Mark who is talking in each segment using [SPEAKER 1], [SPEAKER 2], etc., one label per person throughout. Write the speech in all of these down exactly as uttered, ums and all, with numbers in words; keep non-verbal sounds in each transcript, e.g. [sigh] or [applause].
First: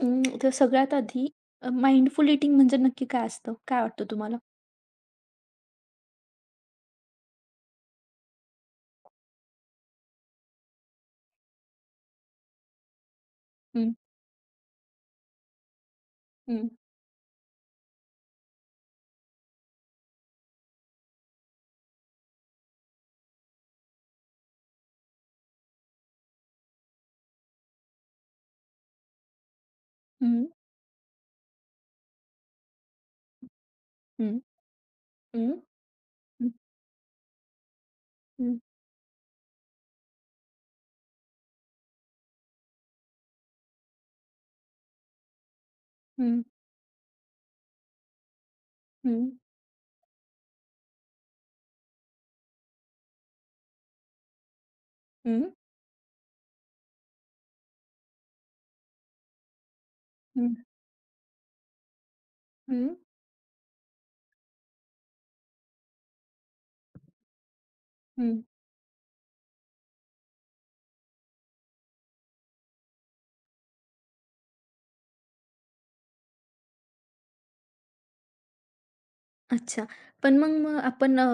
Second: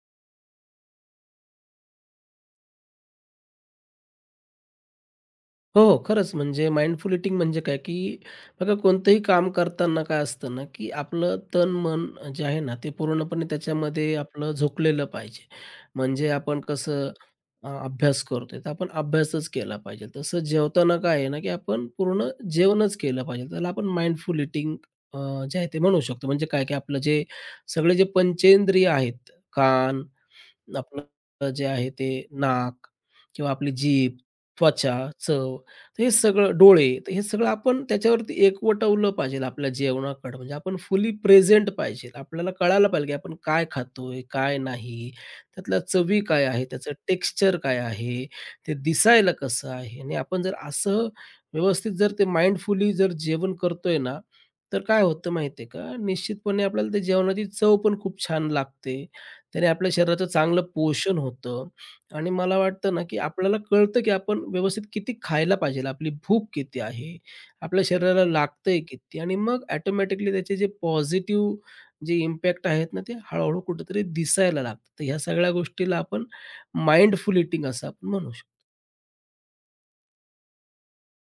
[SPEAKER 1] अं, तर सगळ्यात आधी अ, माइंडफुल ईटिंग म्हणजे नक्की काय असतं? काय वाटतं तुम्हाला?
[SPEAKER 2] हो, हो. खरंच म्हणजे माइंडफुल ईटिंग म्हणजे काय, की बघा कोणतंही काम करताना काय असतं ना, की आपलं तन-मन जे आहे ना, ते पूर्णपणे
[SPEAKER 1] हं,
[SPEAKER 2] त्याच्यामध्ये आपलं झोकलेलं पाहिजे. म्हणजे आपण
[SPEAKER 1] हं,
[SPEAKER 2] कसं अ, अभ्यास करतोय, तर आपण अभ्यासच केला पाहिजे. तसं जेवताना काय आहे ना, की आपण पूर्ण जेवणच केलं पाहिजे. त्याला आपण माइंडफुल ईटिंग जे आहे ते म्हणू शकतो. म्हणजे काय, की आपलं जे सगळे जे पंचेंद्रिय आहेत, कान,
[SPEAKER 1] हं,
[SPEAKER 2] आपलं जे आहे ते नाक किंवा आपली जीभ,
[SPEAKER 1] हं,
[SPEAKER 2] त्वचा,
[SPEAKER 1] हं,
[SPEAKER 2] चव तर हे
[SPEAKER 1] हं,
[SPEAKER 2] सगळं डोळे तर हे सगळं आपण त्याच्यावरती
[SPEAKER 1] हं,
[SPEAKER 2] एकवटवलं पाहिजे आपल्या जेवणाकडं. म्हणजे आपण फुली प्रेझेंट पाहिजे. आपल्याला कळायला पाहिजे की आपण काय खातोय, काय नाही, त्यातल्या चवी
[SPEAKER 1] हं,
[SPEAKER 2] काय आहे, त्याचं टेक्स्चर काय आहे, ते
[SPEAKER 1] हं,
[SPEAKER 2] दिसायला कसं आहे आणि आपण जर असं व्यवस्थित जर ते माइंडफुली जर जेवण करतोय ना, तर काय होतं
[SPEAKER 1] हं,
[SPEAKER 2] माहिती आहे का, निश्चितपणे आपल्याला ते जेवणाची चव पण खूप छान लागते. त्याने आपल्या शरीराचं
[SPEAKER 1] हं,
[SPEAKER 2] चांगलं पोषण होतं आणि मला
[SPEAKER 1] हं,
[SPEAKER 2] वाटतं ना, की आपल्याला कळतं, की आपण व्यवस्थित किती खायला पाहिजे, आपली भूक किती आहे, आपल्या शरीराला
[SPEAKER 1] हं.
[SPEAKER 2] लागतंय किती आणि मग ऑटोमॅटिकली त्याचे जे पॉझिटिव्ह जे इम्पॅक्ट आहेत ना, ते हळू कुठेतरी दिसायला लागतं. तर ह्या सगळ्या गोष्टीला आपण माइंडफुल ईटिंग असं आपण म्हणू.
[SPEAKER 1] अच्छा. पण मग मग आपण अ,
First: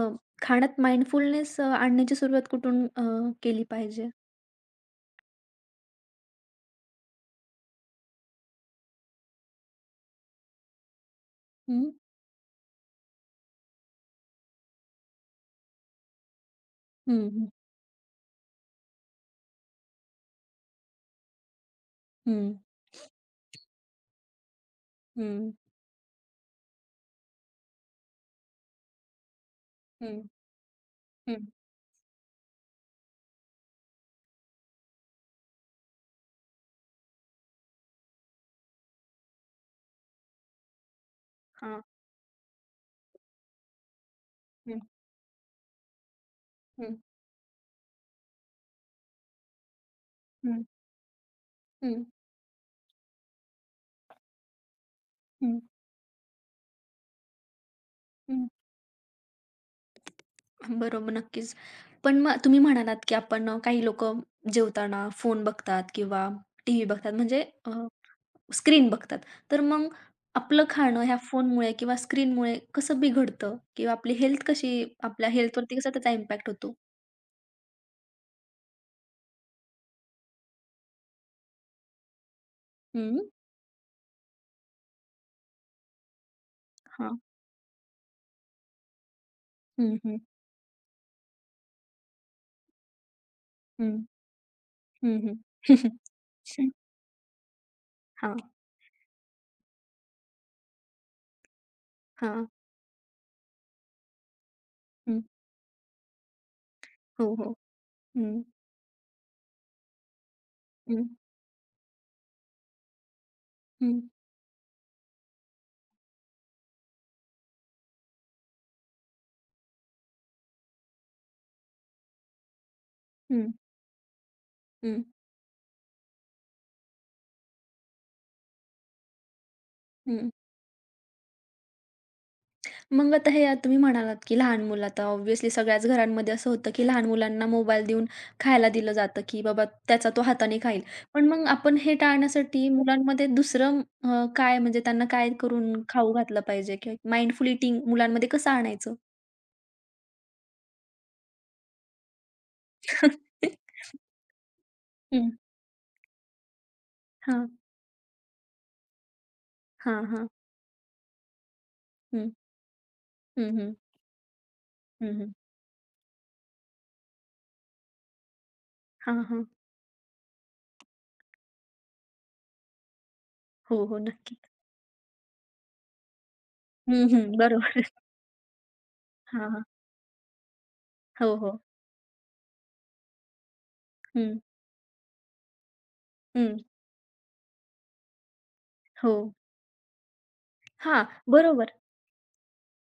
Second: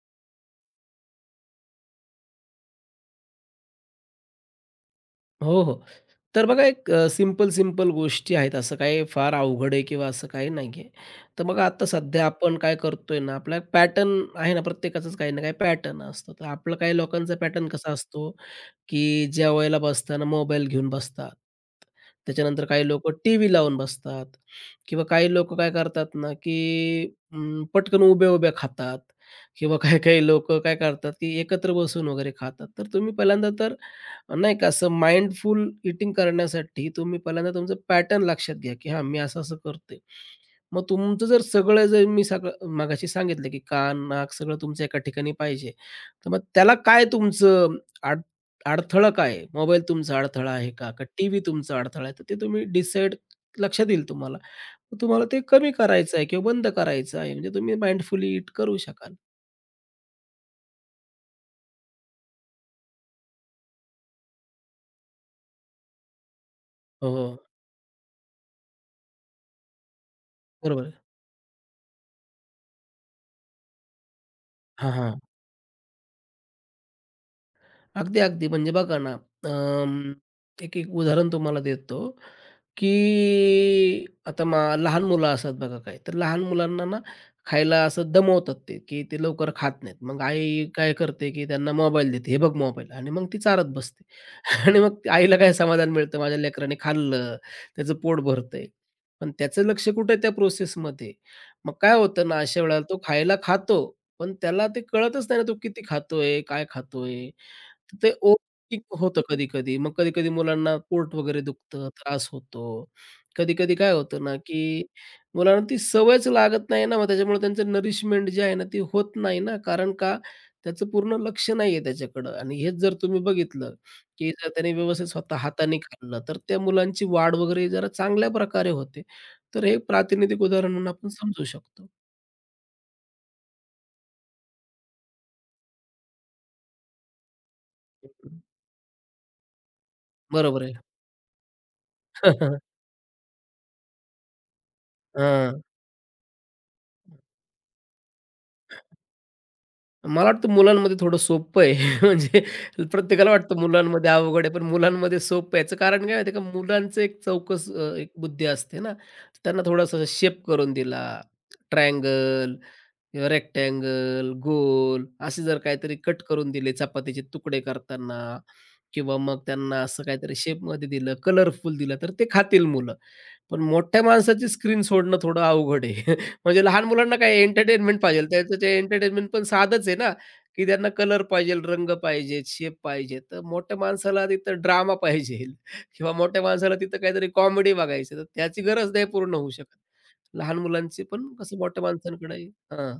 [SPEAKER 1] खाण्यात माइंडफुलनेस आणण्याची सुरुवात कुठून अ, केली पाहिजे?
[SPEAKER 2] हो, हो. तर बघा एक अ, सिंपल-सिंपल गोष्टी आहेत. असं काही फार अवघड आहे किंवा असं काही नाहीये. तर बघा
[SPEAKER 1] हं,
[SPEAKER 2] आता सध्या आपण काय करतोय ना, आपला पॅटर्न आहे ना, प्रत्येकाचाच काही ना काही पॅटर्न असतो. तर आपलं काही
[SPEAKER 1] हं,
[SPEAKER 2] लोकांचा
[SPEAKER 1] हं,
[SPEAKER 2] पॅटर्न कसा असतो, की जेवायला बसताना मोबाईल घेऊन बसतात.
[SPEAKER 1] हं,
[SPEAKER 2] त्याच्यानंतर काही लोकं टीव्ही लावून बसतात किंवा काही
[SPEAKER 1] हं,
[SPEAKER 2] लोकं काय करतात ना, की अं, पटकन उभ्या-उभ्या खातात किंवा
[SPEAKER 1] हं,
[SPEAKER 2] काही-काही लोकं काय करतात, की
[SPEAKER 1] हं.
[SPEAKER 2] एकत्र बसून वगैरे खातात. तर तुम्ही पहिल्यांदा तर नाही का असं माइंडफुल ईटिंग करण्यासाठी तुम्ही पहिल्यांदा तुमचं पॅटर्न लक्षात घ्या, की हां, मी असं-असं करते. मग तुमचं जर
[SPEAKER 1] हां.
[SPEAKER 2] सगळं जर मी सगळं मगाशी सांगितलं, की कान, नाक सगळं
[SPEAKER 1] हं,
[SPEAKER 2] तुमचं एका ठिकाणी पाहिजे. तर मग त्याला
[SPEAKER 1] हं,
[SPEAKER 2] काय तुमचं अड अडथळा काय आहे? मोबाईल तुमचा अडथळा
[SPEAKER 1] हं,
[SPEAKER 2] आहे का? का टीव्ही तुमचा अडथळा
[SPEAKER 1] हं,
[SPEAKER 2] आहे? तर ते तुम्ही डिसाईड लक्षात येईल तुम्हाला. मग तुम्हाला ते
[SPEAKER 1] हं,
[SPEAKER 2] कमी करायचं आहे किंवा बंद करायचं आहे. म्हणजे तुम्ही माइंडफुली
[SPEAKER 1] हं.
[SPEAKER 2] इट करू शकाल.
[SPEAKER 1] बरोबर, नक्कीच. पण मग तुम्ही म्हणालात, की आपण अ, काही लोकं जेवताना फोन बघतात किंवा टीव्ही
[SPEAKER 2] हो,
[SPEAKER 1] बघतात
[SPEAKER 2] हो.
[SPEAKER 1] म्हणजे अ, स्क्रीन बघतात. तर मग आपलं
[SPEAKER 2] बरोबर आहे.
[SPEAKER 1] खाणं ह्या फोनमुळे किंवा स्क्रीनमुळे कसं बिघडतं? किंवा आपली हेल्थ कशी
[SPEAKER 2] हां, हां.
[SPEAKER 1] आपल्या हेल्थवरती कसा त्याचा इम्पॅक्ट होतो?
[SPEAKER 2] अगदी, अगदी. म्हणजे बघा ना, अं, एक एक उदाहरण तुम्हाला देतो, की
[SPEAKER 1] हं,
[SPEAKER 2] आता मा लहान मुलं असतात बघा काही, तर लहान मुलांना ना
[SPEAKER 1] हां.
[SPEAKER 2] खायला असं दमवतात ते, की ते लवकर खात
[SPEAKER 1] हं,
[SPEAKER 2] नाहीत.
[SPEAKER 1] हं,
[SPEAKER 2] मग आई काय करते, की त्यांना मोबाईल देते, "हे बघ मोबाईल" आणि मग ती चारत
[SPEAKER 1] हं,
[SPEAKER 2] बसते. [laughs] आणि मग
[SPEAKER 1] हं,
[SPEAKER 2] आईला
[SPEAKER 1] हं.
[SPEAKER 2] काय समाधान
[SPEAKER 1] [laughs]
[SPEAKER 2] मिळतं, माझ्या लेकराने खाल्लं, त्याचं पोट
[SPEAKER 1] हां,
[SPEAKER 2] भरतंय. पण त्याचं लक्ष कुठे त्या प्रोसेसमध्ये. मग काय होतं ना,
[SPEAKER 1] हां.
[SPEAKER 2] अशा वेळेला तो खायला खातो, पण त्याला ते
[SPEAKER 1] हं.
[SPEAKER 2] कळतच नाही ना, तो किती खातोय, काय खातोय?
[SPEAKER 1] [laughs] हो, हो.
[SPEAKER 2] तर ते
[SPEAKER 1] हं,
[SPEAKER 2] ओव्हरथिंकिंग होतं कधी-कधी. मग कधी-कधी मुलांना
[SPEAKER 1] हं,
[SPEAKER 2] पोट वगैरे दुखतं, त्रास होतो. कधी-कधी काय
[SPEAKER 1] हं,
[SPEAKER 2] होतं ना, की मुलांना ती सवयच लागत नाही ना, मग त्याच्यामुळे त्यांचं नरिशमेंट जे आहे ना, ती होत नाही ना. कारण का, त्याचं पूर्ण लक्ष नाहीये त्याच्याकडं आणि हेच जर तुम्ही
[SPEAKER 1] हं,
[SPEAKER 2] बघितलं, की जर त्याने
[SPEAKER 1] हं,
[SPEAKER 2] व्यवस्थित स्वतः हाताने खाल्लं, तर त्या मुलांची वाढ वगैरे जरा चांगल्या प्रकारे होते. तर हे
[SPEAKER 1] हं.
[SPEAKER 2] प्रातिनिधिक उदाहरण म्हणून आपण समजू शकतो.
[SPEAKER 1] मग आता हे तुम्ही म्हणालात, की लहान मुलं आता ऑब्व्हियसली सगळ्याच घरांमध्ये असं होतं, की लहान मुलांना मोबाईल देऊन खायला दिलं जातं, की बाबा त्याचा तो हाताने
[SPEAKER 2] बरोबर आहे.
[SPEAKER 1] खाईल. पण मग आपण हे टाळण्यासाठी
[SPEAKER 2] [laughs]
[SPEAKER 1] मुलांमध्ये दुसरं अ, काय म्हणजे त्यांना काय
[SPEAKER 2] हां.
[SPEAKER 1] करून खाऊ घातलं पाहिजे किंवा माइंडफुल ईटिंग मुलांमध्ये कसं आणायचं?
[SPEAKER 2] मला वाटतं मुलांमध्ये थोडं सोपं आहे. [laughs] म्हणजे प्रत्येकाला वाटतं
[SPEAKER 1] [laughs]
[SPEAKER 2] मुलांमध्ये अवघड आहे, पण मुलांमध्ये
[SPEAKER 1] हं.
[SPEAKER 2] सोपं आहे. याचं कारण काय माहिती आहे का, मुलांचं एक
[SPEAKER 1] हां,
[SPEAKER 2] चौकस अ, एक बुद्धी असते ना, त्यांना थोडासा
[SPEAKER 1] हां, हां.
[SPEAKER 2] शेप करून दिला,
[SPEAKER 1] हं,
[SPEAKER 2] ट्रायंगल किंवा
[SPEAKER 1] हं, हं,
[SPEAKER 2] रेक्टँगल, गोल
[SPEAKER 1] हं, हं.
[SPEAKER 2] असे जर काहीतरी कट करून दिले चपातीचे तुकडे करताना किंवा
[SPEAKER 1] हां,
[SPEAKER 2] मग
[SPEAKER 1] हां.
[SPEAKER 2] त्यांना असं काहीतरी शेपमध्ये दिलं, कलरफुल दिलं, तर ते खातील मुलं. पण
[SPEAKER 1] हो, हो.
[SPEAKER 2] मोठ्या
[SPEAKER 1] नक्की.
[SPEAKER 2] माणसाची स्क्रीन सोडणं थोडं अवघड आहे. म्हणजे लहान
[SPEAKER 1] हं,
[SPEAKER 2] मुलांना
[SPEAKER 1] हं.
[SPEAKER 2] काय
[SPEAKER 1] बरोबर.
[SPEAKER 2] एंटरटेनमेंट पाहिजे. त्याचं ते एंटरटेनमेंट पण
[SPEAKER 1] हां, हां.
[SPEAKER 2] साधंच आहे ना, की त्यांना कलर
[SPEAKER 1] हो,
[SPEAKER 2] पाहिजे,
[SPEAKER 1] हो.
[SPEAKER 2] रंग पाहिजे, शेप पाहिजे. तर मोठ्या माणसाला
[SPEAKER 1] हं,
[SPEAKER 2] तिथं ड्रामा पाहिजे [laughs] किंवा मोठ्या
[SPEAKER 1] हं.
[SPEAKER 2] माणसाला तिथं काहीतरी कॉमेडी बघायची. तर त्याची गरज नाही
[SPEAKER 1] हो.
[SPEAKER 2] पूर्ण होऊ शकत. लहान
[SPEAKER 1] हां,
[SPEAKER 2] मुलांची पण कसं
[SPEAKER 1] बरोबर.
[SPEAKER 2] मोठ्या माणसांकडे हां,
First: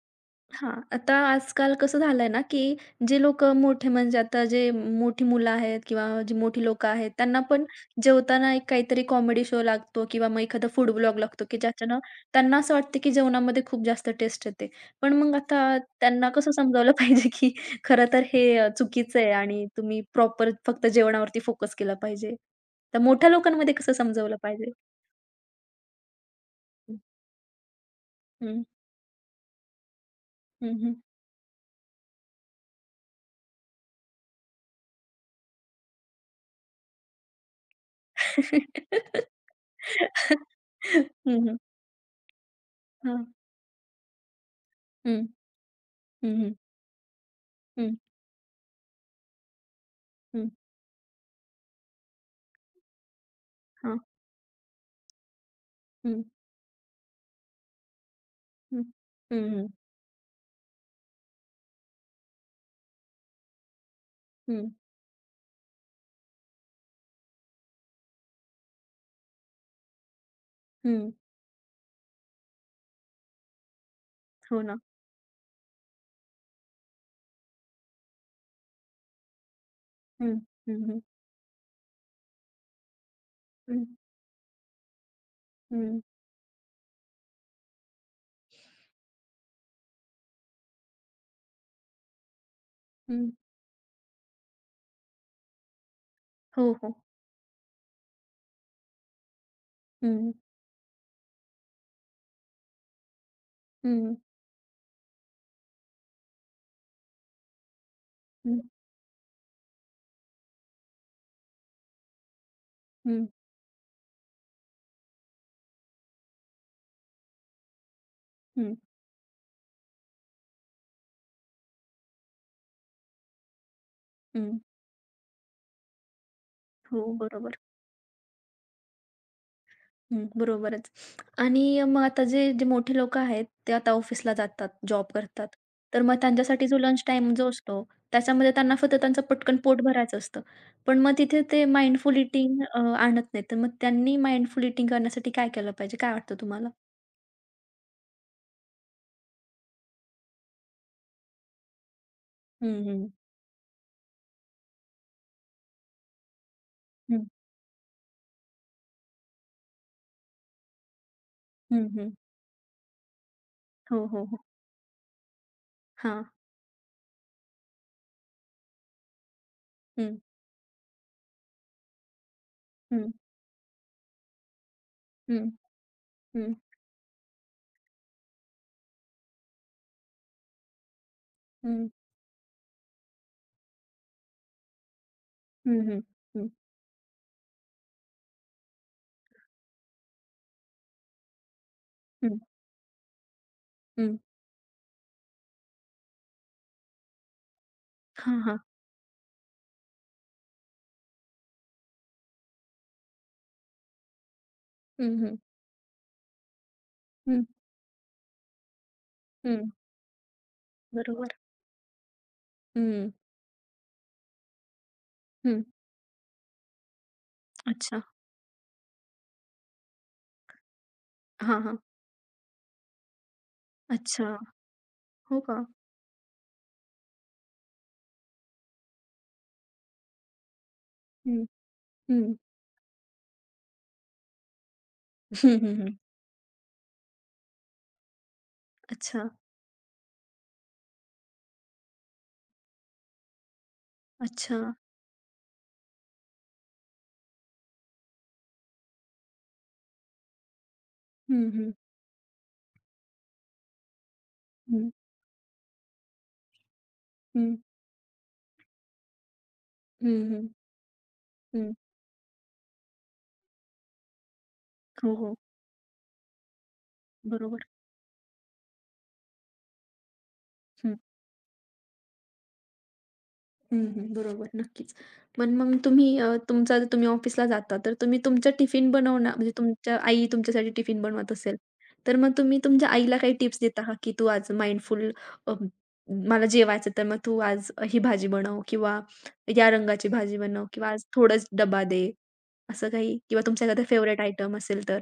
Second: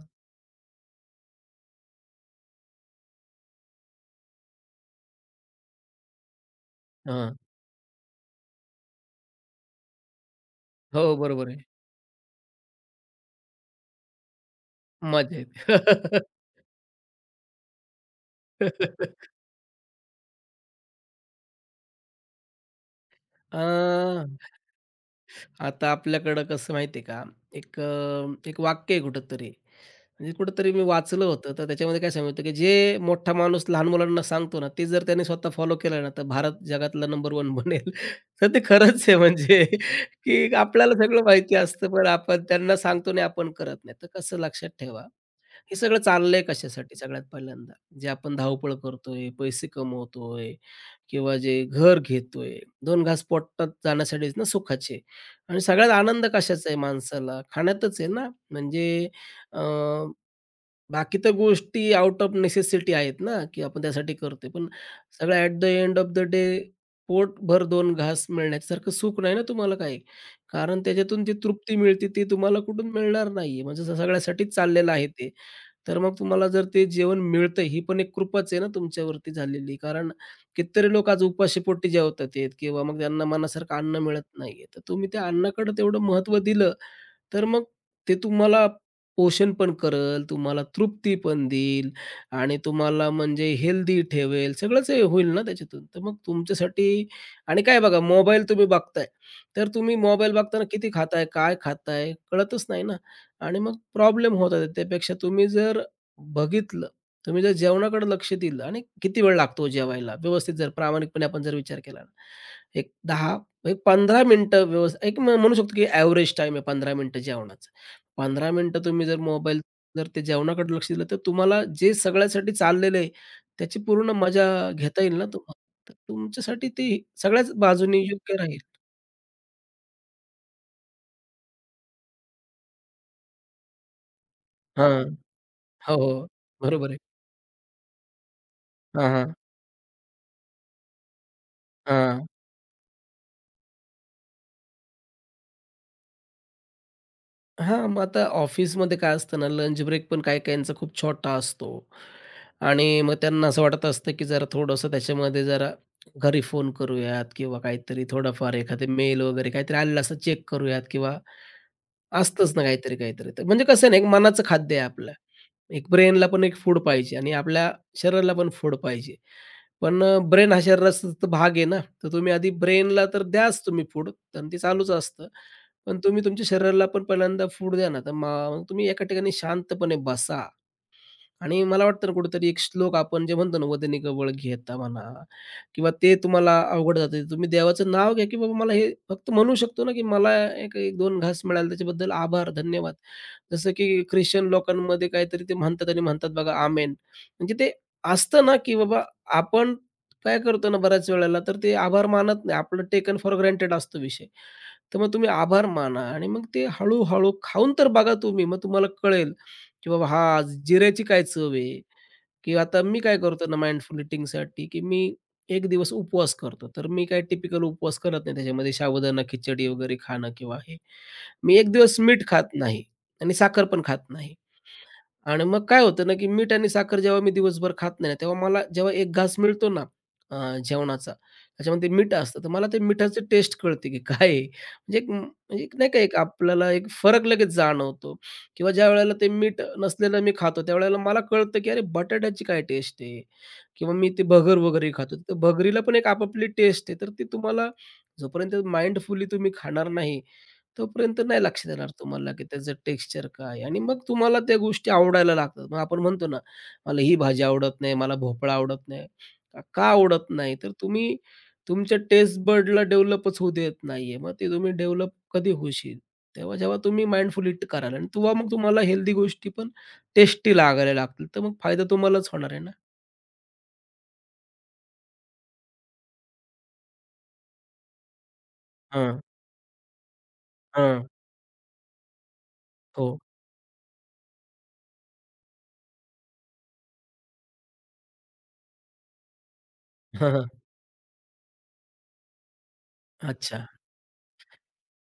[SPEAKER 1] हां, आता आजकाल कसं झालंय ना, की जे लोक मोठे म्हणजे आता जे मोठी मुलं आहेत किंवा जी मोठी लोकं आहेत,
[SPEAKER 2] हां.
[SPEAKER 1] त्यांना पण जेवताना एक काहीतरी कॉमेडी शो लागतो किंवा मग एखादा फूड
[SPEAKER 2] हो,
[SPEAKER 1] ब्लॉग लागतो,
[SPEAKER 2] बरोबर
[SPEAKER 1] की
[SPEAKER 2] आहे.
[SPEAKER 1] ज्याच्यानं त्यांना असं वाटतं, की जेवणामध्ये खूप जास्त टेस्ट येते. पण मग
[SPEAKER 2] मजा
[SPEAKER 1] आता
[SPEAKER 2] येते.
[SPEAKER 1] त्यांना कसं समजावलं [laughs] पाहिजे, की खरं तर हे अ, चुकीचं आहे
[SPEAKER 2] [laughs]
[SPEAKER 1] आणि तुम्ही प्रॉपर फक्त जेवणावरती फोकस केला पाहिजे. तर मोठ्या
[SPEAKER 2] अ
[SPEAKER 1] लोकांमध्ये कसं समजावलं पाहिजे?
[SPEAKER 2] आता आपल्याकडं कसं
[SPEAKER 1] हं,
[SPEAKER 2] माहिती का, एक अ, एक
[SPEAKER 1] हं,
[SPEAKER 2] वाक्य आहे कुठेतरी, म्हणजे कुठेतरी
[SPEAKER 1] हं,
[SPEAKER 2] मी
[SPEAKER 1] हं.
[SPEAKER 2] वाचलं होतं, तर त्याच्यामध्ये काय सांगितलं, की जे मोठा माणूस लहान मुलांना सांगतो ना, ते जर त्याने स्वतः फॉलो केलं ना, तर भारत जगातला नंबर वन बनेल. [laughs] तर ते खरंच आहे म्हणजे,
[SPEAKER 1] [laughs]
[SPEAKER 2] की आपल्याला
[SPEAKER 1] हं,
[SPEAKER 2] सगळं माहिती
[SPEAKER 1] हं.
[SPEAKER 2] असतं, पण आपण त्यांना सांगतो
[SPEAKER 1] हां.
[SPEAKER 2] नाही,
[SPEAKER 1] [laughs]
[SPEAKER 2] आपण करत नाही. तर कसं लक्षात ठेवा,
[SPEAKER 1] हं,
[SPEAKER 2] हे सगळं
[SPEAKER 1] हं,
[SPEAKER 2] चाललंय
[SPEAKER 1] हं,
[SPEAKER 2] कशासाठी सगळ्यात पहिल्यांदा,
[SPEAKER 1] हं,
[SPEAKER 2] जे आपण धावपळ करतोय, पैसे
[SPEAKER 1] हं.
[SPEAKER 2] कमवतोय किंवा जे घर घेतोय, दोन घास पोटात
[SPEAKER 1] हां.
[SPEAKER 2] जाण्यासाठीच ना सुखाचे. आणि सगळ्यात
[SPEAKER 1] हं,
[SPEAKER 2] आनंद कशाचा आहे माणसाला? खाण्यातच आहे ना.
[SPEAKER 1] हं,
[SPEAKER 2] म्हणजे
[SPEAKER 1] हं,
[SPEAKER 2] अ,
[SPEAKER 1] हं,
[SPEAKER 2] बाकी तर गोष्टी आउट ऑफ नेसेसिटी आहेत ना, की आपण त्यासाठी करतोय.
[SPEAKER 1] हं,
[SPEAKER 2] पण सगळं at the end of the day पोटभर दोन घास मिळण्यासारखं सुख नाही ना तुम्हाला काही. कारण
[SPEAKER 1] हं.
[SPEAKER 2] त्याच्यातून जी तृप्ती मिळते ती तुम्हाला कुठून मिळणार नाहीये. म्हणजे स- सगळ्यासाठीच
[SPEAKER 1] हो ना.
[SPEAKER 2] चाललेलं आहे ते. तर मग तुम्हाला जर ते जेवण मिळतंय ही पण एक कृपाच आहे ना तुमच्यावरती झालेली. कारण
[SPEAKER 1] हं, हं,
[SPEAKER 2] कितीतरी
[SPEAKER 1] हं,
[SPEAKER 2] लोक आज उपाशीपोटी जेवतात आहेत किंवा मग त्यांना मनासारखं
[SPEAKER 1] हं,
[SPEAKER 2] अन्न मिळत नाहीये. तर तुम्ही त्या अन्नाकडे
[SPEAKER 1] हं,
[SPEAKER 2] तेवढं महत्त्व दिलं तर मग ते तुम्हाला पोषण पण करेल, तुम्हाला तृप्ती पण देईल आणि तुम्हाला
[SPEAKER 1] हं.
[SPEAKER 2] म्हणजे हेल्दी ठेवेल, सगळंच हे होईल ना त्याच्यातून. तर मग
[SPEAKER 1] हो, हो.
[SPEAKER 2] तुमच्यासाठी. आणि काय बघा मोबाईल तुम्ही बघताय, तर तुम्ही
[SPEAKER 1] हं, हं,
[SPEAKER 2] मोबाईल बघताना किती खाताय, काय खाताय कळतच नाही ना आणि मग
[SPEAKER 1] हं,
[SPEAKER 2] प्रॉब्लेम होतात. त्यापेक्षा तुम्ही जर बघितलं, तुम्ही जर जेवणाकडे लक्ष
[SPEAKER 1] हं,
[SPEAKER 2] दिलं आणि किती वेळ लागतो जेवायला व्यवस्थित जर प्रामाणिकपणे आपण जर विचार केला ना, एक हं. एक पंधरा मिनिटं व्यवस् एक म म्हणू शकतो की ॲव्हरेज टाईम आहे पंधरा मिनिटं जेवणाचा. पंधरा
[SPEAKER 1] हं,
[SPEAKER 2] मिनिटं तुम्ही जर मोबाईल जर ते जेवणाकडे लक्ष दिलं, तर तुम्हाला जे सगळ्यासाठी चाललेलं आहे, त्याची पूर्ण मजा
[SPEAKER 1] हं.
[SPEAKER 2] घेता येईल ना तुम्हाला. तर तुमच्यासाठी ते
[SPEAKER 1] हो,
[SPEAKER 2] सगळ्याच
[SPEAKER 1] बरोबर.
[SPEAKER 2] बाजूनी योग्य राहील.
[SPEAKER 1] हं, बरोबरच. आणि मग आता जे जे मोठे लोकं आहेत, ते आता ऑफिसला जातात, जॉब
[SPEAKER 2] हां.
[SPEAKER 1] करतात.
[SPEAKER 2] हो,
[SPEAKER 1] तर मग
[SPEAKER 2] हो.
[SPEAKER 1] त्यांच्यासाठी जो
[SPEAKER 2] बरोबर आहे.
[SPEAKER 1] लंच टाईम जो असतो, त्याच्यामध्ये त्यांना फक्त
[SPEAKER 2] हां,
[SPEAKER 1] त्यांचं
[SPEAKER 2] हां.
[SPEAKER 1] पटकन पोट भरायचं असतं. पण मग तिथे ते माइंडफुल
[SPEAKER 2] हां.
[SPEAKER 1] ईटिंग अ, आणत नाहीत. तर मग त्यांनी माइंडफुल ईटिंग करण्यासाठी काय केलं पाहिजे? काय वाटतं तुम्हाला?
[SPEAKER 2] हां, मग आता ऑफिसमध्ये काय असतं ना, लंच ब्रेक पण काही-काहींचा खूप छोटा असतो
[SPEAKER 1] हं,
[SPEAKER 2] आणि
[SPEAKER 1] हं.
[SPEAKER 2] मग त्यांना असं वाटत असतं, की जरा थोडंसं त्याच्यामध्ये जरा घरी फोन
[SPEAKER 1] हं,
[SPEAKER 2] करूयात किंवा काहीतरी थोडाफार एखादे मेल वगैरे काहीतरी आलेलं असं चेक करूयात किंवा
[SPEAKER 1] हं, हं.
[SPEAKER 2] असतंच ना काहीतरी, काहीतरी. तर म्हणजे कसं आहे
[SPEAKER 1] हो,
[SPEAKER 2] ना, एक
[SPEAKER 1] हो,
[SPEAKER 2] मनाचं
[SPEAKER 1] हो.
[SPEAKER 2] खाद्य आहे आपलं. एक
[SPEAKER 1] हां.
[SPEAKER 2] ब्रेनला पण एक फूड पाहिजे आणि आपल्या शरीराला पण फूड पाहिजे. पण
[SPEAKER 1] हं,
[SPEAKER 2] ब्रेन हा शरीराचा तर भाग आहे ना, तर तुम्ही आधी ब्रेनला
[SPEAKER 1] हं,
[SPEAKER 2] तर द्याच तुम्ही फूड आणि ते चालूच असतं.
[SPEAKER 1] हं,
[SPEAKER 2] पण तुम्ही तुमच्या
[SPEAKER 1] हं,
[SPEAKER 2] शरीराला पण पहिल्यांदा फूड द्या ना, तर मग तुम्ही एका ठिकाणी शांतपणे बसा. आणि मला
[SPEAKER 1] हं,
[SPEAKER 2] वाटतं ना कुठेतरी एक श्लोक आपण जे म्हणतो ना, "वदनी गवळ घेता" म्हणा
[SPEAKER 1] हं,
[SPEAKER 2] किंवा
[SPEAKER 1] हं,
[SPEAKER 2] ते
[SPEAKER 1] हं,
[SPEAKER 2] तुम्हाला अवघड जातं. तुम्ही देवाचं नाव घ्या, की बाबा मला हे फक्त म्हणू शकतो ना, की मला एक एक-दोन घास मिळाला त्याच्याबद्दल
[SPEAKER 1] हं,
[SPEAKER 2] आभार, धन्यवाद. जसं की
[SPEAKER 1] हं.
[SPEAKER 2] ख्रिश्चन लोकांमध्ये काहीतरी ते म्हणतात आणि म्हणतात बघा आमेन. म्हणजे ते
[SPEAKER 1] हां,
[SPEAKER 2] असतं ना,
[SPEAKER 1] हां.
[SPEAKER 2] की बाबा आपण काय करतो ना बऱ्याच वेळेला, तर ते आभार मानत नाही. आपलं टेकन फॉर ग्रँटेड असतो विषय. तर मग
[SPEAKER 1] हं,
[SPEAKER 2] तुम्ही
[SPEAKER 1] हं,
[SPEAKER 2] आभार माना आणि मग ते हळू
[SPEAKER 1] हं,
[SPEAKER 2] खाऊन तर बघा तुम्ही. मग तुम्हाला कळेल,
[SPEAKER 1] हं.
[SPEAKER 2] की बाबा हां, जिऱ्याची काय
[SPEAKER 1] बरोबर.
[SPEAKER 2] चव आहे? की आता मी
[SPEAKER 1] हं,
[SPEAKER 2] काय करतो ना माइंडफुल इटिंगसाठी, की मी
[SPEAKER 1] हं.
[SPEAKER 2] एक दिवस उपवास करतो. तर मी काही टिपिकल उपवास
[SPEAKER 1] अच्छा.
[SPEAKER 2] करत नाही. त्याच्यामध्ये साबुदाणा खिचडी वगैरे खाणं किंवा हे. मी
[SPEAKER 1] हां,
[SPEAKER 2] एक
[SPEAKER 1] हां.
[SPEAKER 2] दिवस मीठ खात नाही आणि साखर पण खात
[SPEAKER 1] अच्छा.
[SPEAKER 2] नाही.
[SPEAKER 1] हो
[SPEAKER 2] आणि
[SPEAKER 1] का?
[SPEAKER 2] मग काय होतं ना, की मीठ आणि साखर जेव्हा मी दिवसभर खात नाही, ना, तेव्हा मला जेव्हा एक घास मिळतो ना अ, जेवणाचा,
[SPEAKER 1] हं,
[SPEAKER 2] त्याच्यामध्ये मीठ
[SPEAKER 1] हं.
[SPEAKER 2] असतं, तर मला ते मिठाची टेस्ट कळते, की काय आहे? म्हणजे एक म-
[SPEAKER 1] [laughs] हं,
[SPEAKER 2] म्हणजे एक
[SPEAKER 1] हं,
[SPEAKER 2] नाही
[SPEAKER 1] हं.
[SPEAKER 2] का, एक आपल्याला एक फरक लगेच जाणवतो किंवा ज्यावेळेला
[SPEAKER 1] अच्छा,
[SPEAKER 2] ते मीठ नसलेलं मी खातो, त्यावेळेला मला कळतं, की अरे बटाट्याची काय टेस्ट आहे किंवा मी ते भगर
[SPEAKER 1] अच्छा.
[SPEAKER 2] वगैरे खातो. तर भगरीला पण एक आपापली टेस्ट आहे. तर ती तुम्हाला जोपर्यंत माइंडफुली तुम्ही खाणार नाही, तोपर्यंत नाही
[SPEAKER 1] हं,
[SPEAKER 2] लक्षात
[SPEAKER 1] हं,
[SPEAKER 2] येणार तुम्हाला, की त्याचं टेक्स्चर काय आणि मग तुम्हाला त्या
[SPEAKER 1] हं,
[SPEAKER 2] गोष्टी आवडायला लागतात. मग आपण म्हणतो ना, मला ही भाजी
[SPEAKER 1] हं,
[SPEAKER 2] आवडत नाही, मला भोपळा आवडत नाही. का का
[SPEAKER 1] हं,
[SPEAKER 2] आवडत
[SPEAKER 1] हं,
[SPEAKER 2] नाही? तर तुम्ही
[SPEAKER 1] हं.
[SPEAKER 2] तुमच्या टेस्ट बडला डेव्हलपच होऊ देत नाहीये. मग ते तुम्ही डेव्हलप
[SPEAKER 1] हो, हो.
[SPEAKER 2] कधी होशील? तेव्हा जेव्हा तुम्ही माइंडफुल
[SPEAKER 1] बरोबर.
[SPEAKER 2] ईट कराल आणि तेव्हा मग तुम्हाला हेल्दी गोष्टी पण टेस्टी लागायला
[SPEAKER 1] हं.
[SPEAKER 2] लागतील. तर मग फायदा तुम्हालाच होणार आहे ना.
[SPEAKER 1] हं, हं. बरोबर, नक्कीच. पण मग तुम्ही अ, तुमचा जर तुम्ही ऑफिसला जाता, तर तुम्ही तुमचं टिफिन
[SPEAKER 2] हां,
[SPEAKER 1] बनवणं म्हणजे तुमच्या आई तुमच्यासाठी टिफिन
[SPEAKER 2] हां.
[SPEAKER 1] बनवत असेल, तर मग तुम्ही तुमच्या आईला
[SPEAKER 2] हो.
[SPEAKER 1] काही टिप्स देता का, की तू आज mindful मला जेवायचं तर मग तू आज ही भाजी बनव किंवा या रंगाची भाजी
[SPEAKER 2] [laughs]
[SPEAKER 1] बनव किंवा आज थोडंच डब्बा दे, असं काही? किंवा तुमचा
[SPEAKER 2] अच्छा.
[SPEAKER 1] एखादा फेव्हरेट आयटम असेल तर?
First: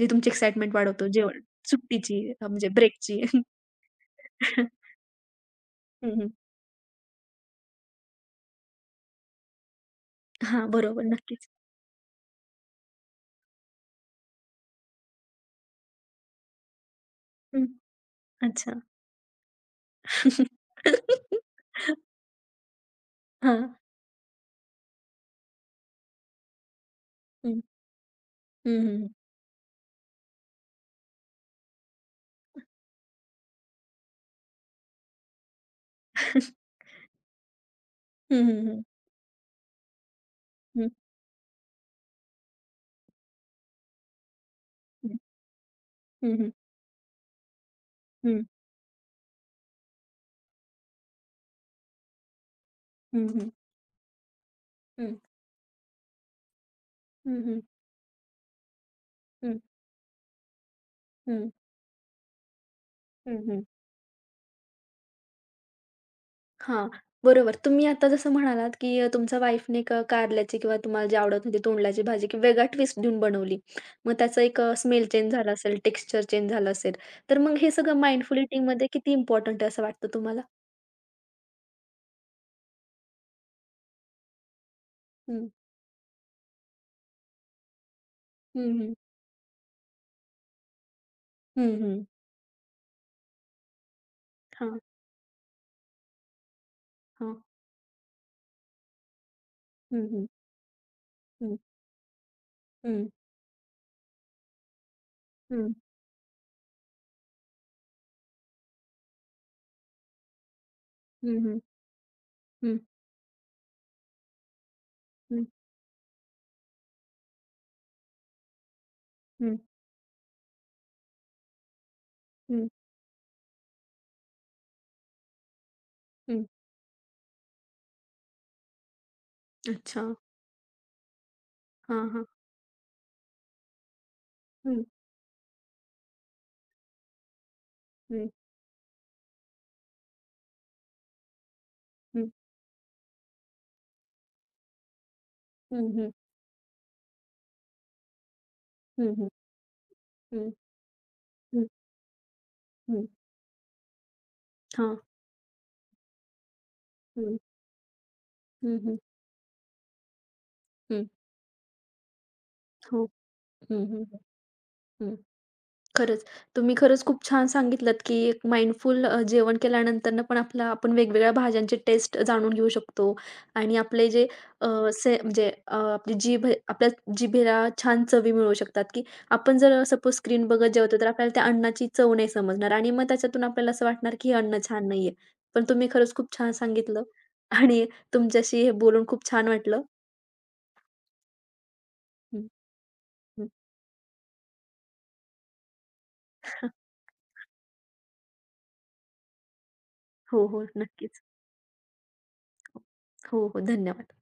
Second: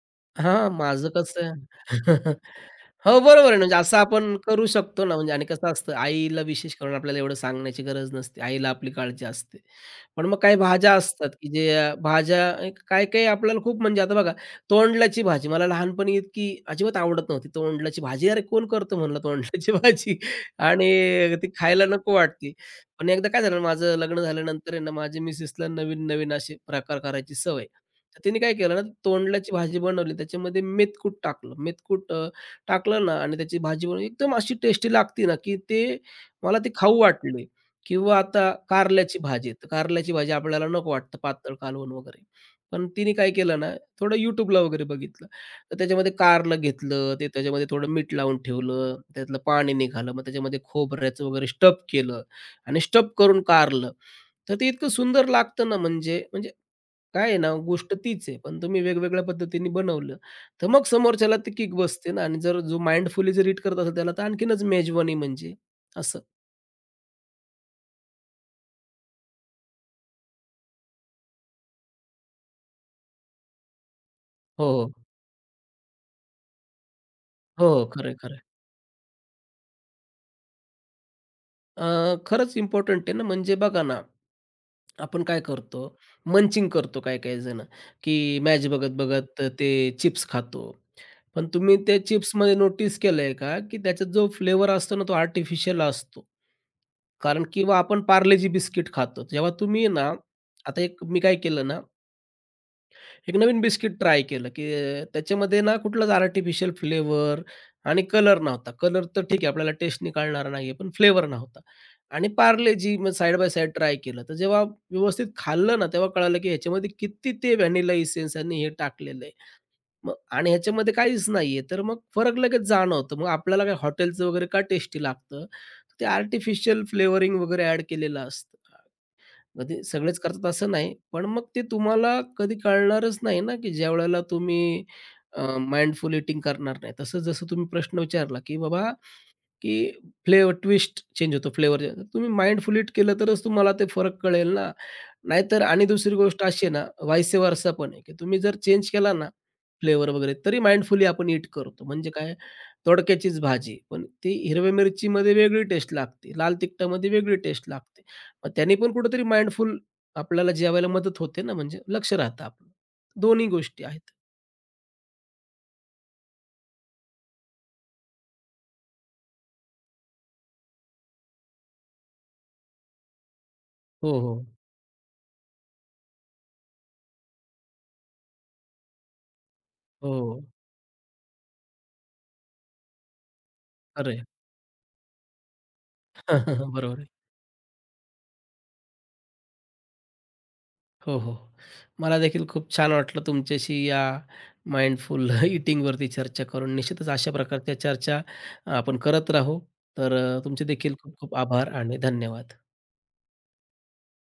[SPEAKER 1] जे तुमची
[SPEAKER 2] हां,
[SPEAKER 1] एक्साइटमेंट वाढवतो
[SPEAKER 2] माझं
[SPEAKER 1] जेवण
[SPEAKER 2] कसं आहे.
[SPEAKER 1] सुट्टीची
[SPEAKER 2] [laughs]
[SPEAKER 1] अ, म्हणजे ब्रेकची.
[SPEAKER 2] हो, बरोबर आहे. म्हणजे असं आपण करू
[SPEAKER 1] [laughs]
[SPEAKER 2] शकतो ना, म्हणजे आणि कसं असतं,
[SPEAKER 1] हं,
[SPEAKER 2] आईला विशेष करून आपल्याला एवढं सांगण्याची गरज नसते. आईला आपली काळजी असते. पण मग काही भाज्या
[SPEAKER 1] बरोबर.
[SPEAKER 2] असतात,
[SPEAKER 1] नक्कीच.
[SPEAKER 2] की जे अ, भाज्या काही-काही आपल्याला खूप म्हणजे आता बघा, तोंडल्याची भाजी मला लहानपणी इतकी अजिबात आवडत नव्हती.
[SPEAKER 1] हं.
[SPEAKER 2] तोंडल्याची भाजी, "अरे कोण
[SPEAKER 1] अच्छा.
[SPEAKER 2] करतं?" म्हणलं तोंडल्याची [laughs] भाजी आणि
[SPEAKER 1] [laughs]
[SPEAKER 2] ती खायला नको वाटते. पण एकदा काय झालं,
[SPEAKER 1] हां.
[SPEAKER 2] माझं लग्न झाल्यानंतर आहे ना, माझ्या मिसेसला नवीन-नवीन असे प्रकार करायची
[SPEAKER 1] हं.
[SPEAKER 2] सवय. तर तिने काय केलं
[SPEAKER 1] हं,
[SPEAKER 2] ना,
[SPEAKER 1] हं.
[SPEAKER 2] तोंडल्याची भाजी बनवली. त्याच्यामध्ये मेथकूट टाकलं. मेथकूट अ, टाकलं ना आणि त्याची भाजी बनवली. एकदम अशी टेस्टी लागते ना, की ते मला ते खाऊ वाटले किंवा
[SPEAKER 1] हं,
[SPEAKER 2] आता
[SPEAKER 1] हं, हं.
[SPEAKER 2] कारल्याची भाजी. तर कारल्याची भाजी आपल्याला
[SPEAKER 1] हं, हं.
[SPEAKER 2] नको वाटतं पातळ, कालवण वगैरे. पण तिने काय केलं ना, थोडं YouTubeला वगैरे बघितलं. तर त्याच्यामध्ये
[SPEAKER 1] हं, हं.
[SPEAKER 2] कारलं घेतलं, ते त्याच्यामध्ये थोडं मीठ लावून
[SPEAKER 1] हं,
[SPEAKER 2] ठेवलं, त्यातलं पाणी निघालं. मग त्याच्यामध्ये खोबऱ्याचं वगैरे स्टफ केलं आणि स्टफ
[SPEAKER 1] हं,
[SPEAKER 2] करून
[SPEAKER 1] हं.
[SPEAKER 2] कारलं. तर ते इतकं
[SPEAKER 1] हं.
[SPEAKER 2] सुंदर लागतं ना म्हणजे म्हणजे काय आहे
[SPEAKER 1] हं,
[SPEAKER 2] ना,
[SPEAKER 1] हं.
[SPEAKER 2] गोष्ट तीच आहे, पण तुम्ही वेगवेगळ्या
[SPEAKER 1] हं, हं.
[SPEAKER 2] पद्धतीने बनवलं, तर मग समोरच्याला ती किक बसते ना आणि जर जो माइंडफुली जर रीड
[SPEAKER 1] हं,
[SPEAKER 2] करत असेल त्याला तर आणखीनच मेजवानी म्हणजे असं.
[SPEAKER 1] हां, बरोबर. तुम्ही आता जसं म्हणालात, की अ, तुमच्या वाईफने क कारल्याची किंवा तुम्हाला जे आवडत होती तोंडल्याची भाजी किंवा वेगळा ट्विस्ट देऊन बनवली. मग त्याचा एक
[SPEAKER 2] हो,
[SPEAKER 1] अ,
[SPEAKER 2] हो.
[SPEAKER 1] स्मेल चेंज झाला असेल, टेक्स्चर चेंज झालं असेल. तर मग
[SPEAKER 2] हो,
[SPEAKER 1] हे
[SPEAKER 2] हो.
[SPEAKER 1] सगळं
[SPEAKER 2] खरं आहे, खरं
[SPEAKER 1] माइंडफुल
[SPEAKER 2] आहे.
[SPEAKER 1] ईटिंगमध्ये किती इम्पोर्टंट आहे असं वाटतं तुम्हाला?
[SPEAKER 2] अ, खरंच इम्पोर्टंट आहे ना, म्हणजे बघा ना आपण काय
[SPEAKER 1] हं.
[SPEAKER 2] करतो, मंचिंग करतो काही-काही जण, की मॅच
[SPEAKER 1] हं, हं.
[SPEAKER 2] बघत-बघत ते चिप्स खातो. पण
[SPEAKER 1] हं,
[SPEAKER 2] तुम्ही त्या
[SPEAKER 1] हं.
[SPEAKER 2] चिप्समध्ये नोटीस केलंय का, की त्याचा जो फ्लेवर
[SPEAKER 1] हां,
[SPEAKER 2] असतो ना, तो आर्टिफिशियल असतो.
[SPEAKER 1] हां.
[SPEAKER 2] कारण किंवा आपण पार्लेजी बिस्किट खातो. जेव्हा तुम्ही
[SPEAKER 1] हं,
[SPEAKER 2] ना,
[SPEAKER 1] हं.
[SPEAKER 2] आता एक मी काय
[SPEAKER 1] हं.
[SPEAKER 2] केलं ना
[SPEAKER 1] हं.
[SPEAKER 2] एक नवीन बिस्किट ट्राय केलं, की अ, त्याच्यामध्ये
[SPEAKER 1] हं.
[SPEAKER 2] ना कुठलाच आर्टिफिशियल फ्लेवर आणि कलर नव्हता. कलर तर ठीक आहे आपल्याला टेस्टनी कळणार नाही आहे, पण फ्लेवर
[SPEAKER 1] हं.
[SPEAKER 2] नव्हता. आणि
[SPEAKER 1] हं.
[SPEAKER 2] पार्लेजी मग साइड बाय साइड ट्राय केलं. तर जेव्हा व्यवस्थित
[SPEAKER 1] हं.
[SPEAKER 2] खाल्लं ना, तेव्हा कळालं, की ह्याच्यामध्ये किती ते व्हॅनिला इसेन्स आणि हे टाकलेलं आहे.
[SPEAKER 1] हं,
[SPEAKER 2] मग आणि ह्याच्यामध्ये काहीच नाही तर मग फरक लगेच
[SPEAKER 1] हं,
[SPEAKER 2] जाणवतो. मग आपल्याला काय हॉटेलचं वगैरे का टेस्टी लागतं? ते
[SPEAKER 1] हं.
[SPEAKER 2] आर्टिफिशियल फ्लेवरिंग वगैरे ॲड केलेलं असतं. मग ते
[SPEAKER 1] अच्छा.
[SPEAKER 2] सगळेच करतात असं नाही, पण मग ते
[SPEAKER 1] हां,
[SPEAKER 2] तुम्हाला
[SPEAKER 1] हां.
[SPEAKER 2] कधी कळणारच नाही ना, की ज्यावेळेला
[SPEAKER 1] हं,
[SPEAKER 2] तुम्ही अ, माइंडफुल ईटिंग करणार नाही. तसं जसं तुम्ही प्रश्न
[SPEAKER 1] हं,
[SPEAKER 2] विचारला, की बाबा की फ्लेवर ट्विस्ट चेंज होतो फ्लेवर
[SPEAKER 1] हं,
[SPEAKER 2] तुम्ही माइंडफुली केलं तरच तुम्हाला ते फरक कळेल ना. नाहीतर आणि
[SPEAKER 1] हं, हं,
[SPEAKER 2] दुसरी गोष्ट अशी आहे ना, व्हाईस वर्सा पण आहे, की तुम्ही जर चेंज केला
[SPEAKER 1] हं, हं,
[SPEAKER 2] ना फ्लेवर वगैरे
[SPEAKER 1] हं,
[SPEAKER 2] तरी माइंडफुली आपण ईट
[SPEAKER 1] हं,
[SPEAKER 2] करतो. म्हणजे काय
[SPEAKER 1] हं.
[SPEAKER 2] दोडक्याचीच भाजी, पण ती हिरव्या
[SPEAKER 1] हां.
[SPEAKER 2] मिरचीमध्ये वेगळी टेस्ट लागते, लाल तिखटामध्ये
[SPEAKER 1] हं,
[SPEAKER 2] वेगळी टेस्ट लागते. मग त्याने
[SPEAKER 1] हं,
[SPEAKER 2] पण
[SPEAKER 1] हं,
[SPEAKER 2] कुठेतरी माइंडफुल आपल्याला जेवायला
[SPEAKER 1] हं.
[SPEAKER 2] मदत होते ना, म्हणजे लक्ष राहतं आपलं.
[SPEAKER 1] हो.
[SPEAKER 2] दोन्ही गोष्टी
[SPEAKER 1] हं, हं,
[SPEAKER 2] आहेत.
[SPEAKER 1] हं, हं. खरंच. तुम्ही खरंच खूप छान सांगितलत, की एक माइंडफुल अ, जेवण केल्यानंतरनं पण आपला आपण वेगवेगळ्या भाज्यांची टेस्ट जाणून घेऊ शकतो आणि आपले
[SPEAKER 2] हो,
[SPEAKER 1] जे
[SPEAKER 2] हो.
[SPEAKER 1] अ, से म्हणजे अ, आपली जीभ आहे, आपल्या जिभेला छान चवी मिळू शकतात, की आपण जर सपोज
[SPEAKER 2] हो,
[SPEAKER 1] स्क्रीन बघत जेवतो, तर आपल्याला त्या अन्नाची चव नाही समजणार आणि मग त्याच्यातून आपल्याला असं वाटणार,
[SPEAKER 2] खरं.
[SPEAKER 1] की हे अन्न छान नाहीये. पण तुम्ही खरंच
[SPEAKER 2] [laughs]
[SPEAKER 1] खूप छान
[SPEAKER 2] बरोबर
[SPEAKER 1] सांगितलं
[SPEAKER 2] आहे.
[SPEAKER 1] आणि तुमच्याशी हे बोलून खूप छान वाटलं.
[SPEAKER 2] हो, हो. मला
[SPEAKER 1] हं,
[SPEAKER 2] देखील खूप छान वाटलं
[SPEAKER 1] हं.
[SPEAKER 2] तुमच्याशी या माइंडफुल ईटिंगवरती [laughs] चर्चा करून. निश्चितच अशा प्रकारच्या चर्चा आपण करत राहू. तर अ,
[SPEAKER 1] हो, हो.
[SPEAKER 2] तुमचे देखील खूप
[SPEAKER 1] नक्कीच.
[SPEAKER 2] खूप आभार आणि धन्यवाद.
[SPEAKER 1] हो, हो. धन्यवाद.